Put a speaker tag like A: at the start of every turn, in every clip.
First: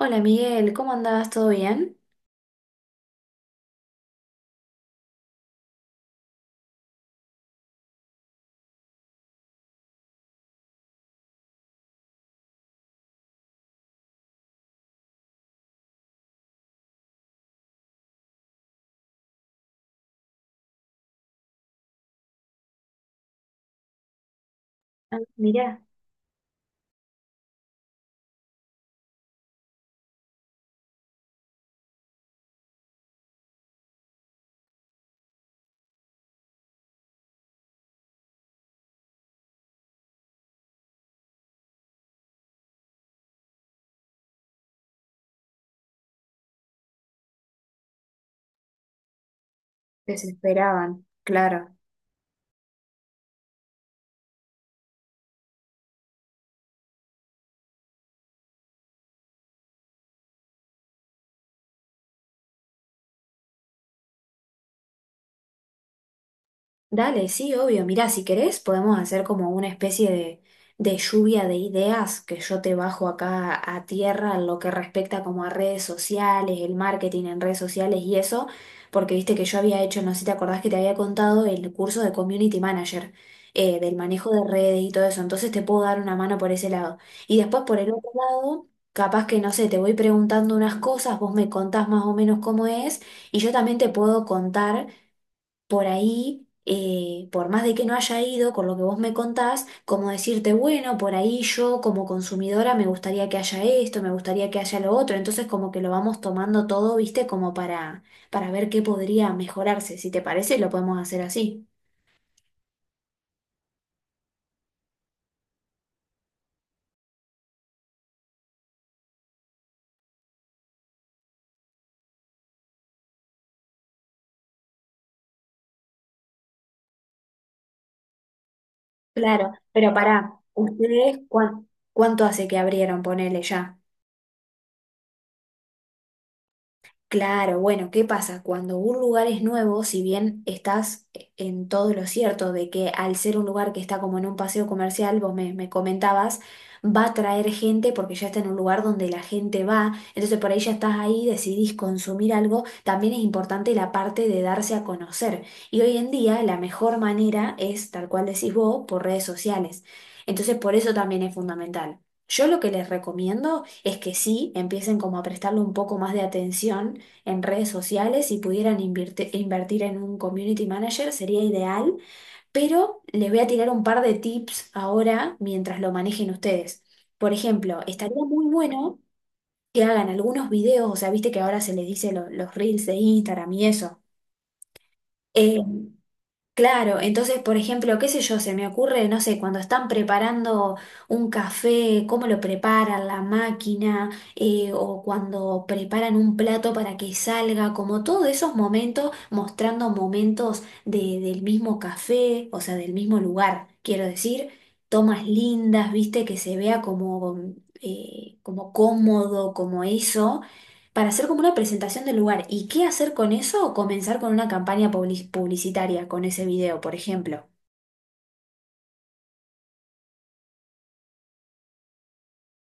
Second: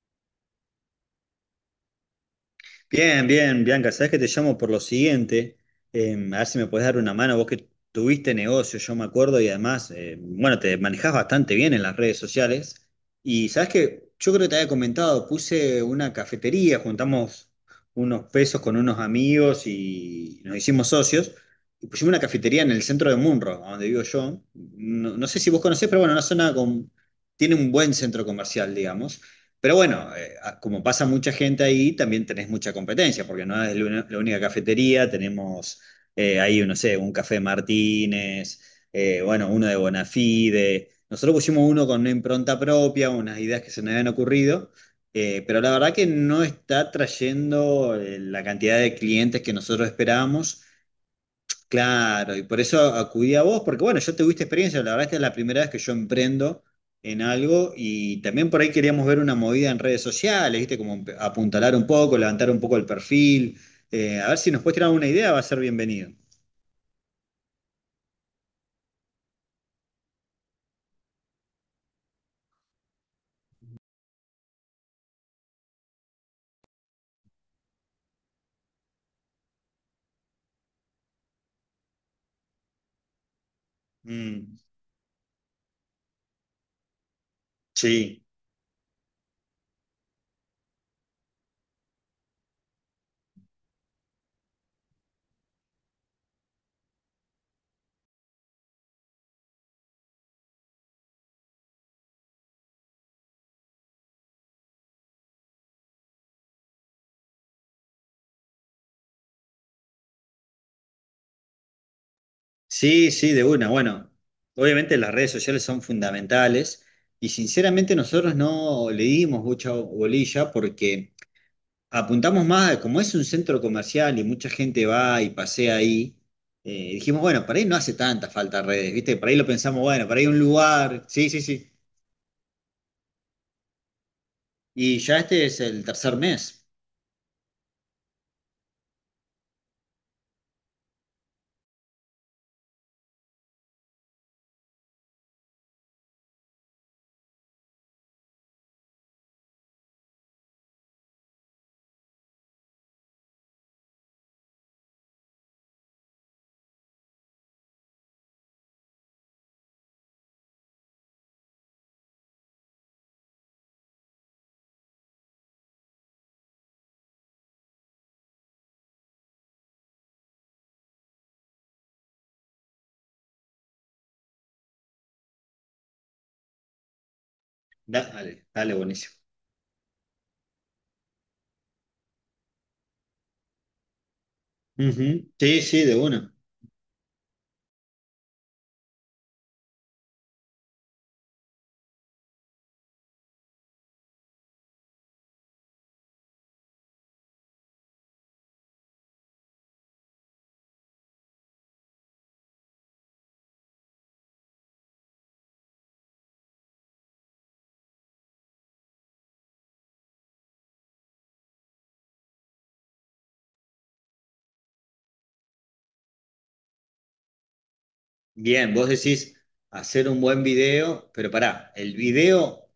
A: Hola Miguel, ¿cómo andabas? ¿Todo bien?
B: Bien, bien, Bianca, sabes que te llamo por lo siguiente. A ver si me puedes dar una mano, vos que tuviste negocio, yo me acuerdo, y además, bueno, te manejás bastante bien en las redes sociales, y sabes que yo creo que te había comentado, puse una cafetería, juntamos unos pesos con unos amigos y nos hicimos socios, y pusimos una cafetería en el centro de Munro, a donde vivo yo. no,
A: Ah,
B: no sé si vos
A: mirá,
B: conocés, pero bueno, una zona con, tiene un buen centro comercial, digamos. Pero bueno, como pasa mucha gente ahí, también tenés mucha competencia, porque no es la la única cafetería, tenemos ahí, no sé, un café Martínez, bueno, uno de Bonafide. Nosotros pusimos uno con una impronta propia, unas ideas que se nos habían ocurrido, pero la verdad que no está trayendo la cantidad de clientes que nosotros esperábamos.
A: desesperaban, claro.
B: Claro, y por eso acudí a vos, porque bueno, yo tuviste experiencia, la verdad esta es la primera vez que yo emprendo en algo, y también por ahí queríamos ver una movida en redes sociales, ¿viste? Como apuntalar un poco, levantar un poco el perfil, a ver si nos puedes tirar una idea, va a ser bienvenido.
A: Dale, sí, obvio. Mirá, si querés, podemos hacer como una especie de lluvia de ideas que yo te bajo acá a tierra en lo que respecta como a redes sociales, el marketing en redes sociales y eso, porque viste que yo había hecho, no sé si te acordás que te había contado el curso de Community Manager, del manejo de
B: Mm,
A: redes y todo eso, entonces te puedo dar una mano por ese lado. Y después por el otro
B: sí,
A: lado, capaz que, no sé, te voy preguntando unas cosas, vos me contás más o menos cómo es, y yo también te puedo contar por ahí, por más de que no haya ido, con lo que vos me contás, como decirte, bueno, por ahí yo como consumidora me gustaría que haya esto, me gustaría que haya lo otro, entonces como que lo vamos tomando todo, viste, como para ver qué podría mejorarse. Si te parece, lo podemos hacer así.
B: sí, sí, de una. Bueno, obviamente las redes sociales son fundamentales y sinceramente nosotros no le dimos mucha bolilla porque apuntamos más, como es un centro comercial y mucha gente va y pasea ahí, dijimos, bueno, por ahí no hace tanta falta redes, ¿viste? Por ahí lo
A: Claro,
B: pensamos,
A: pero
B: bueno, por ahí
A: pará,
B: un lugar,
A: ¿ustedes
B: sí, sí,
A: cuán-
B: sí.
A: cuánto hace que abrieron, ponele ya?
B: Y ya este es el tercer mes.
A: Claro, bueno, ¿qué pasa? Cuando un lugar es nuevo, si bien estás en todo lo cierto de que al ser un lugar que está como en un paseo comercial, vos me comentabas, va a traer gente porque ya está en un lugar donde la gente va, entonces por ahí ya estás ahí, decidís consumir algo, también es importante la parte de darse a conocer. Y hoy en día la mejor manera es, tal cual decís vos, por redes sociales. Entonces por eso también es fundamental. Yo lo que les recomiendo es que sí empiecen como a prestarle un poco más de atención en redes sociales, si pudieran invertir en un community manager sería ideal, pero les voy a tirar un par de tips ahora mientras lo manejen ustedes. Por ejemplo, estaría muy
B: Dale, dale,
A: bueno
B: buenísimo.
A: que hagan algunos videos, o sea, viste que ahora se les dice los reels de Instagram y eso.
B: Ujú.
A: Eh,
B: Sí, sí, de una.
A: Claro, entonces, por ejemplo, qué sé yo, se me ocurre, no sé, cuando están preparando un café, cómo lo preparan la máquina, o cuando preparan un plato para que salga, como todos esos momentos, mostrando momentos del mismo café, o sea, del mismo lugar, quiero decir, tomas lindas, viste, que se vea como, como cómodo, como eso para hacer como una presentación del lugar. ¿Y qué hacer con eso? O comenzar con una campaña publicitaria, con ese video, por ejemplo.
B: Bien, vos decís hacer un buen video, pero pará, el video.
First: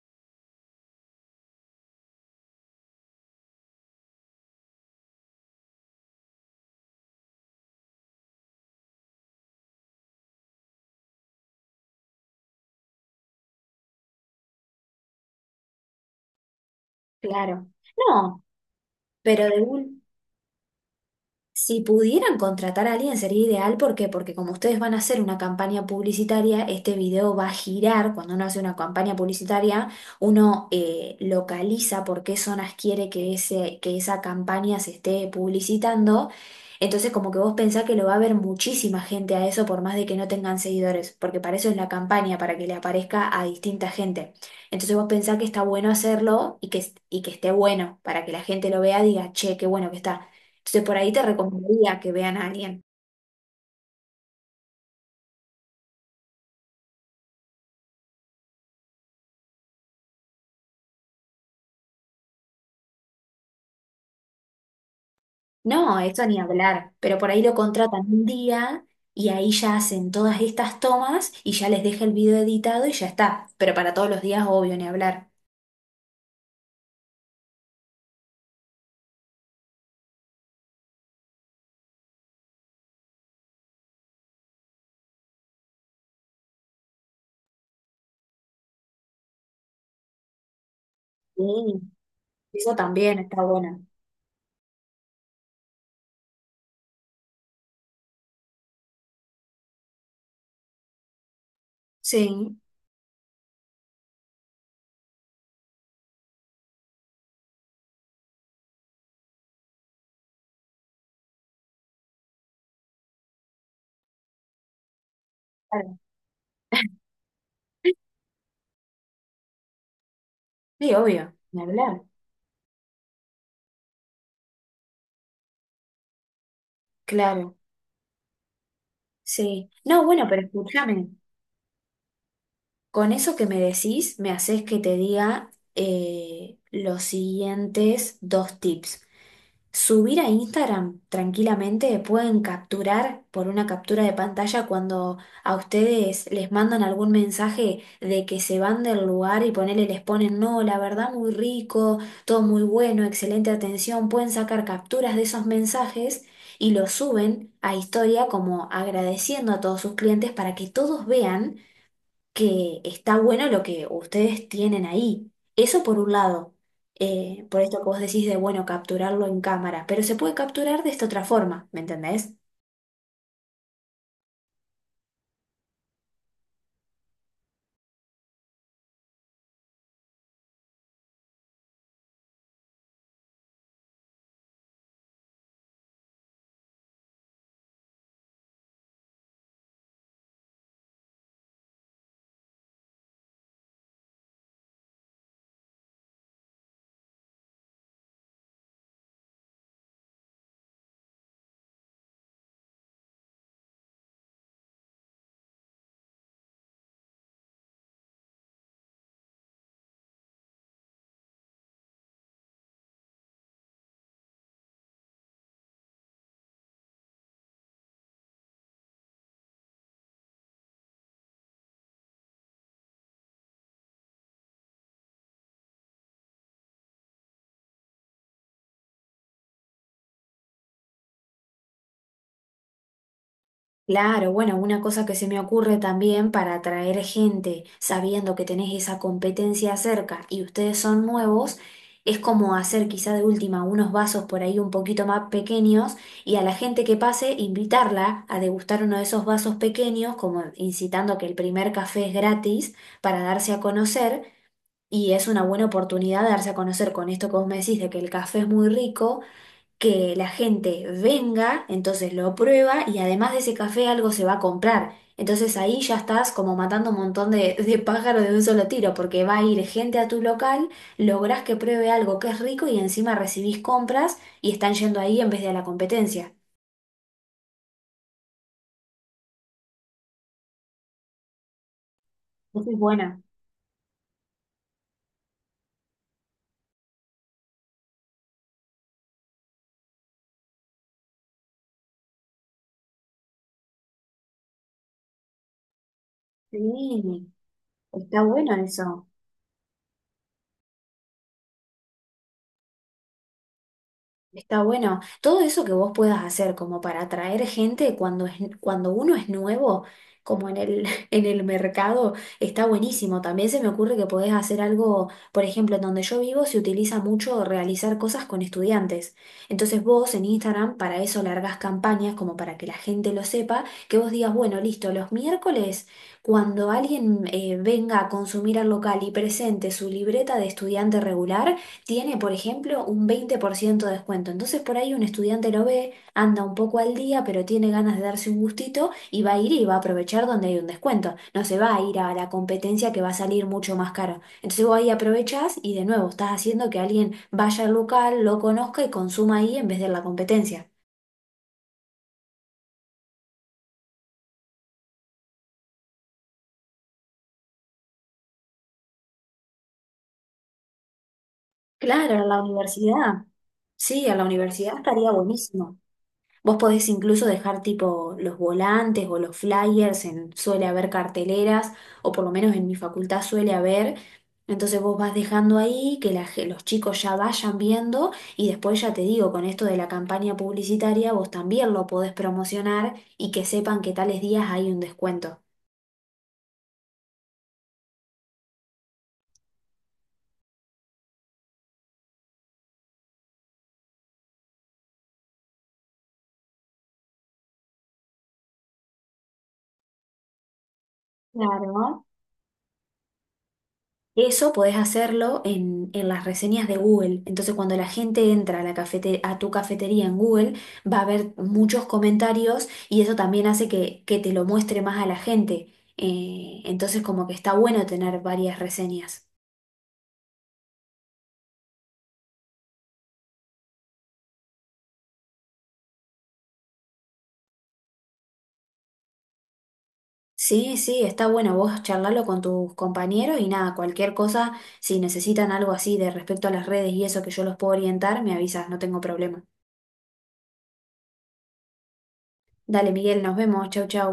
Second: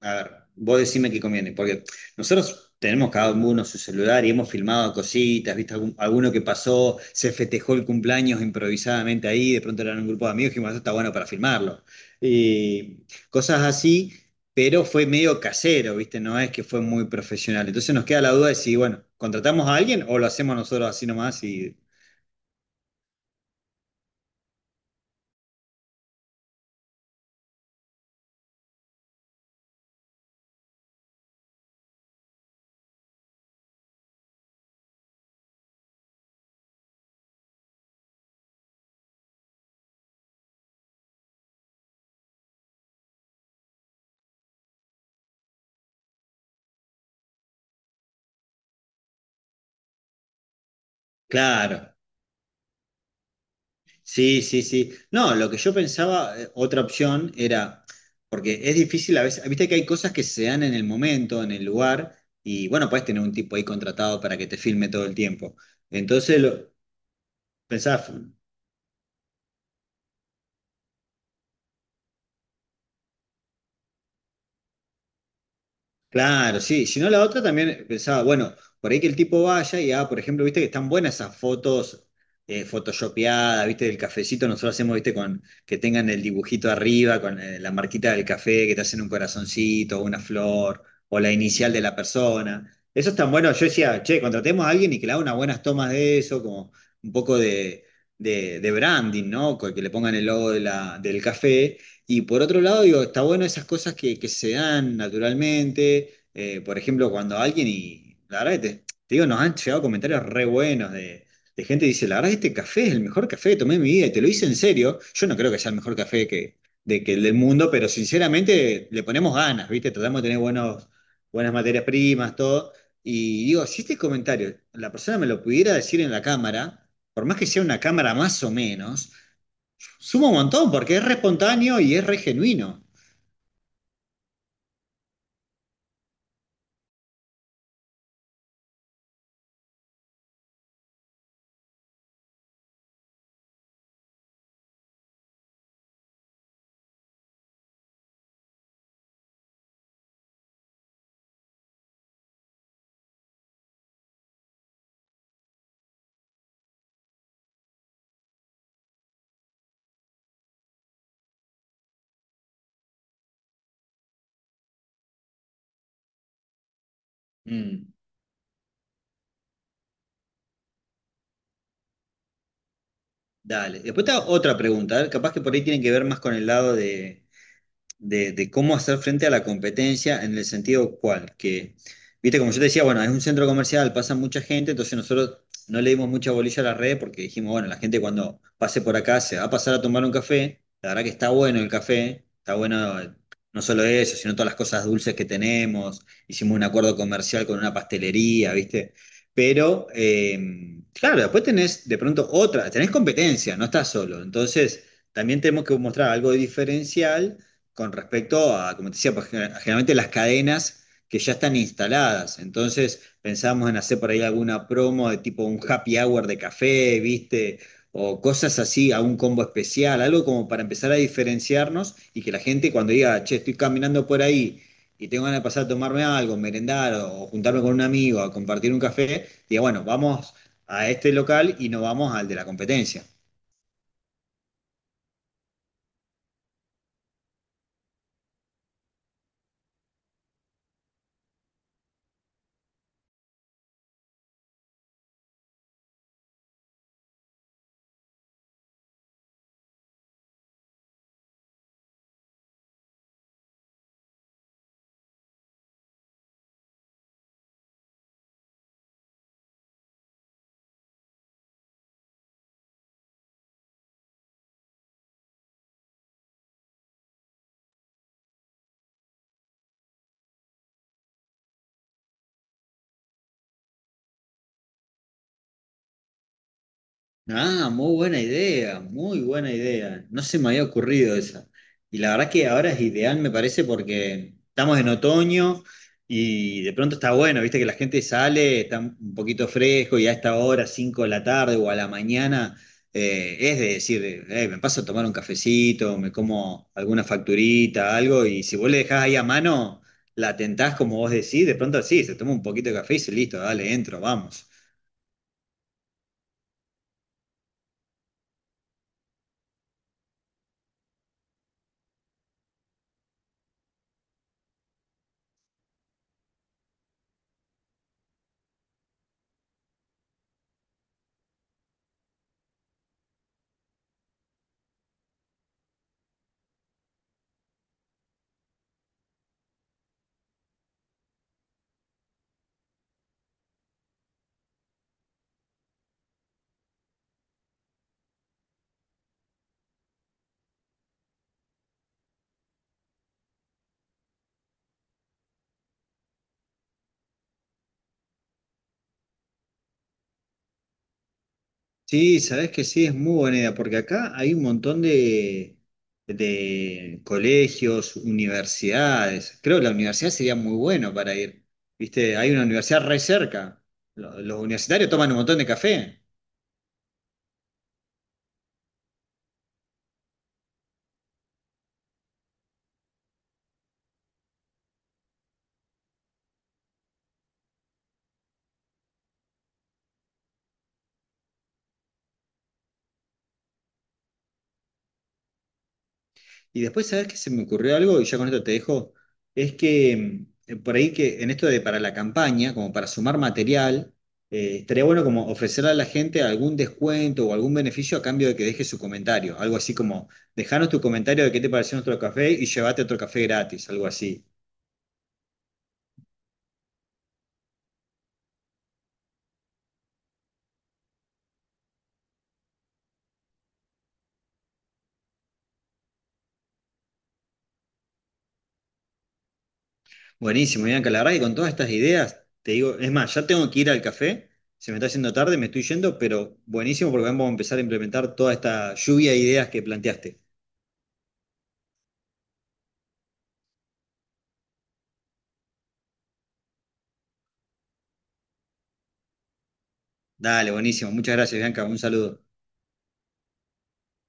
B: A ver, vos decime qué conviene, porque nosotros tenemos cada uno su celular y hemos filmado cositas, viste alguno que pasó, se festejó el cumpleaños improvisadamente ahí, de pronto eran un grupo de amigos y dijimos, eso está bueno para filmarlo. Y cosas así, pero fue medio casero, viste, no es que fue muy profesional.
A: Claro.
B: Entonces nos queda la
A: No,
B: duda de si, bueno,
A: pero de
B: contratamos a
A: un...
B: alguien o lo hacemos nosotros así nomás y
A: Si pudieran contratar a alguien sería ideal, ¿por qué? Porque como ustedes van a hacer una campaña publicitaria, este video va a girar. Cuando uno hace una campaña publicitaria, uno localiza por qué zonas quiere que, ese, que esa campaña se esté publicitando. Entonces como que vos pensás que lo va a ver muchísima gente a eso por más de que no tengan seguidores, porque para eso es la campaña, para que le aparezca a distinta gente. Entonces vos pensás que está bueno hacerlo y que esté bueno, para que la gente lo vea y diga, che, qué bueno que está. Entonces por ahí te
B: claro.
A: recomendaría que vean a alguien.
B: Sí, sí, sí. No, lo que yo pensaba, otra opción era, porque es difícil a veces, viste que hay cosas que se dan en el momento, en el lugar, y bueno, puedes tener un tipo ahí contratado para que te filme todo el tiempo.
A: No, eso ni
B: Entonces, lo,
A: hablar, pero por ahí lo contratan
B: pensaba,
A: un día y ahí ya hacen todas estas tomas y ya les deja el video editado y ya está. Pero para todos los días, obvio, ni hablar.
B: claro, sí. Si no, la otra también pensaba, bueno, por ahí que el tipo vaya y haga, por ejemplo, viste que están buenas esas fotos photoshopeadas, viste, del cafecito. Nosotros hacemos, viste, con que tengan el dibujito arriba, con la marquita del café, que te hacen un corazoncito, una flor, o la
A: Sí,
B: inicial de la persona.
A: eso
B: Eso es
A: también
B: tan
A: está
B: bueno. Yo
A: bueno.
B: decía, che, contratemos a alguien y que le haga unas buenas tomas de eso, como un poco de branding, ¿no? Que le pongan el logo de la, del café, y por
A: Sí,
B: otro lado, digo, está bueno esas cosas que se dan naturalmente. Por ejemplo, cuando alguien, y la verdad que te digo, nos han llegado comentarios re buenos de gente que dice, la verdad que este café es el mejor café que tomé en mi vida, y te lo hice en serio. Yo no creo que sea el mejor
A: claro.
B: café que, de, que el del mundo, pero sinceramente le ponemos ganas, ¿viste? Tratamos de tener buenos,
A: Sí, obvio,
B: buenas
A: ni
B: materias
A: hablar,
B: primas, todo. Y digo, si este comentario la persona me lo pudiera decir en la cámara, por más que
A: claro,
B: sea una cámara más o menos,
A: sí. No, bueno,
B: suma un
A: pero
B: montón porque es
A: escúchame,
B: re espontáneo y es re genuino.
A: con eso que me decís, me haces que te diga los siguientes dos tips. Subir a Instagram tranquilamente, pueden capturar por una captura de pantalla cuando a ustedes les mandan algún mensaje de que se van del lugar y ponele, les ponen, no, la verdad muy rico, todo muy bueno, excelente atención, pueden sacar capturas de esos mensajes y los suben a historia como agradeciendo a todos sus clientes para que todos vean que está bueno lo que ustedes tienen ahí. Eso por un lado, por esto que
B: Mm.
A: vos decís de, bueno, capturarlo en cámara, pero se puede capturar de esta otra forma, ¿me entendés?
B: Dale. Después te hago otra pregunta, a ver, capaz que por ahí tienen que ver más con el lado de cómo hacer frente a la competencia en el sentido cual, que, viste, como yo te decía, bueno, es un centro comercial, pasa mucha gente, entonces nosotros no le dimos mucha bolilla a la red porque dijimos, bueno, la gente cuando pase por acá se va a pasar a tomar un café, la verdad que está bueno el café, está bueno, no solo eso, sino todas las cosas dulces que tenemos, hicimos un acuerdo comercial con una pastelería, viste. Pero, claro, después tenés de pronto otra, tenés competencia, no estás solo. Entonces, también tenemos que mostrar algo diferencial con respecto a, como te decía, pues, generalmente las cadenas que ya están instaladas. Entonces pensamos en hacer por ahí alguna promo de tipo un happy hour de café, ¿viste? O cosas así, a un combo especial, algo como para empezar a diferenciarnos y que la gente cuando diga, che, estoy caminando por ahí y tengo ganas de pasar a tomarme algo, merendar o juntarme con un amigo a compartir un café, diga, bueno, vamos a este local y no vamos al de la competencia.
A: Claro, bueno, una cosa que se me ocurre también para atraer gente, sabiendo que tenés esa competencia cerca y ustedes son nuevos, es como hacer quizá de última unos vasos por ahí un poquito más pequeños y a la gente que pase invitarla a degustar uno de esos vasos pequeños, como incitando que el primer café es gratis para darse a conocer y es una buena oportunidad de darse a conocer con esto que vos me decís de que el café es muy rico, que la gente venga, entonces lo prueba y además de ese café algo se va a comprar. Entonces ahí ya estás como matando un montón de, de pájaros de un solo tiro, porque va a ir gente a tu local, lográs que pruebe algo que es rico y encima recibís compras y están yendo ahí en vez de a la competencia.
B: Ah, muy buena idea, muy buena idea. No se me había ocurrido esa. Y la verdad que
A: Eso
B: ahora
A: es
B: es
A: buena.
B: ideal, me parece, porque estamos en otoño y de pronto está bueno, viste que la gente sale, está un poquito fresco, y a esta hora, 5 de la tarde o a la mañana, es de decir, me paso a tomar un cafecito, me como alguna
A: Sí,
B: facturita,
A: está
B: algo, y
A: bueno
B: si vos le
A: eso.
B: dejás ahí a mano, la tentás como vos decís, de pronto sí, se toma un poquito de café y dice, listo, dale, entro, vamos.
A: Está bueno. Todo eso que vos puedas hacer como para atraer gente cuando es, cuando uno es nuevo, como en el, en el mercado, está buenísimo. También se me ocurre que podés hacer algo, por ejemplo, en donde yo vivo se utiliza mucho realizar cosas con estudiantes. Entonces vos en Instagram para eso largas campañas como para que la gente lo sepa, que vos digas, bueno, listo, los miércoles cuando alguien venga a consumir al local y presente su libreta de estudiante regular, tiene, por ejemplo, un 20% de descuento. Entonces por ahí un estudiante lo ve, anda un poco al día, pero tiene ganas de darse un gustito y va a ir y va a aprovechar donde hay un descuento. No se va a ir a la competencia que va a salir mucho más caro. Entonces vos ahí aprovechás y de nuevo estás haciendo que alguien vaya al local, lo conozca y consuma ahí en vez de en la competencia.
B: Sí, sabes que sí, es muy buena idea, porque acá hay un montón de colegios, universidades. Creo que la universidad sería muy bueno para ir.
A: Claro,
B: Viste,
A: a
B: hay
A: la
B: una universidad re
A: universidad.
B: cerca.
A: Sí, a la
B: Los,
A: universidad
B: universitarios
A: estaría
B: toman un montón de
A: buenísimo.
B: café.
A: Vos podés incluso dejar tipo los volantes o los flyers, en, suele haber carteleras, o por lo menos en mi facultad suele haber. Entonces vos vas dejando ahí que los chicos ya vayan viendo y después ya te digo, con esto de la campaña publicitaria, vos también lo podés promocionar y que sepan que tales días hay un descuento.
B: Y después, ¿sabes qué se me ocurrió algo? Y ya con esto te dejo. Es que por ahí que en esto de para la campaña, como para sumar material, estaría bueno como ofrecerle a la gente algún descuento o algún beneficio a cambio de que deje su comentario. Algo así como, dejanos tu comentario de qué te pareció nuestro
A: Claro.
B: café y llévate otro café gratis, algo así.
A: Eso podés hacerlo en las reseñas de Google. Entonces, cuando la gente entra a, a tu cafetería en Google, va a haber muchos comentarios y eso también hace que te lo muestre más a la gente. Entonces, como que está bueno tener varias reseñas.
B: Buenísimo, Bianca, la verdad que con todas estas ideas, te digo, es más, ya tengo que ir al café, se me está haciendo tarde, me estoy yendo, pero buenísimo porque vamos a empezar a implementar toda esta lluvia de ideas que planteaste.
A: Sí, sí, está bueno vos charlarlo con tus compañeros y nada, cualquier cosa, si necesitan algo así de respecto a las redes y eso que yo los puedo orientar, me avisas, no tengo problema.
B: Dale, buenísimo. Muchas gracias, Bianca. Un saludo.
A: Dale, Miguel, nos vemos, chau, chau.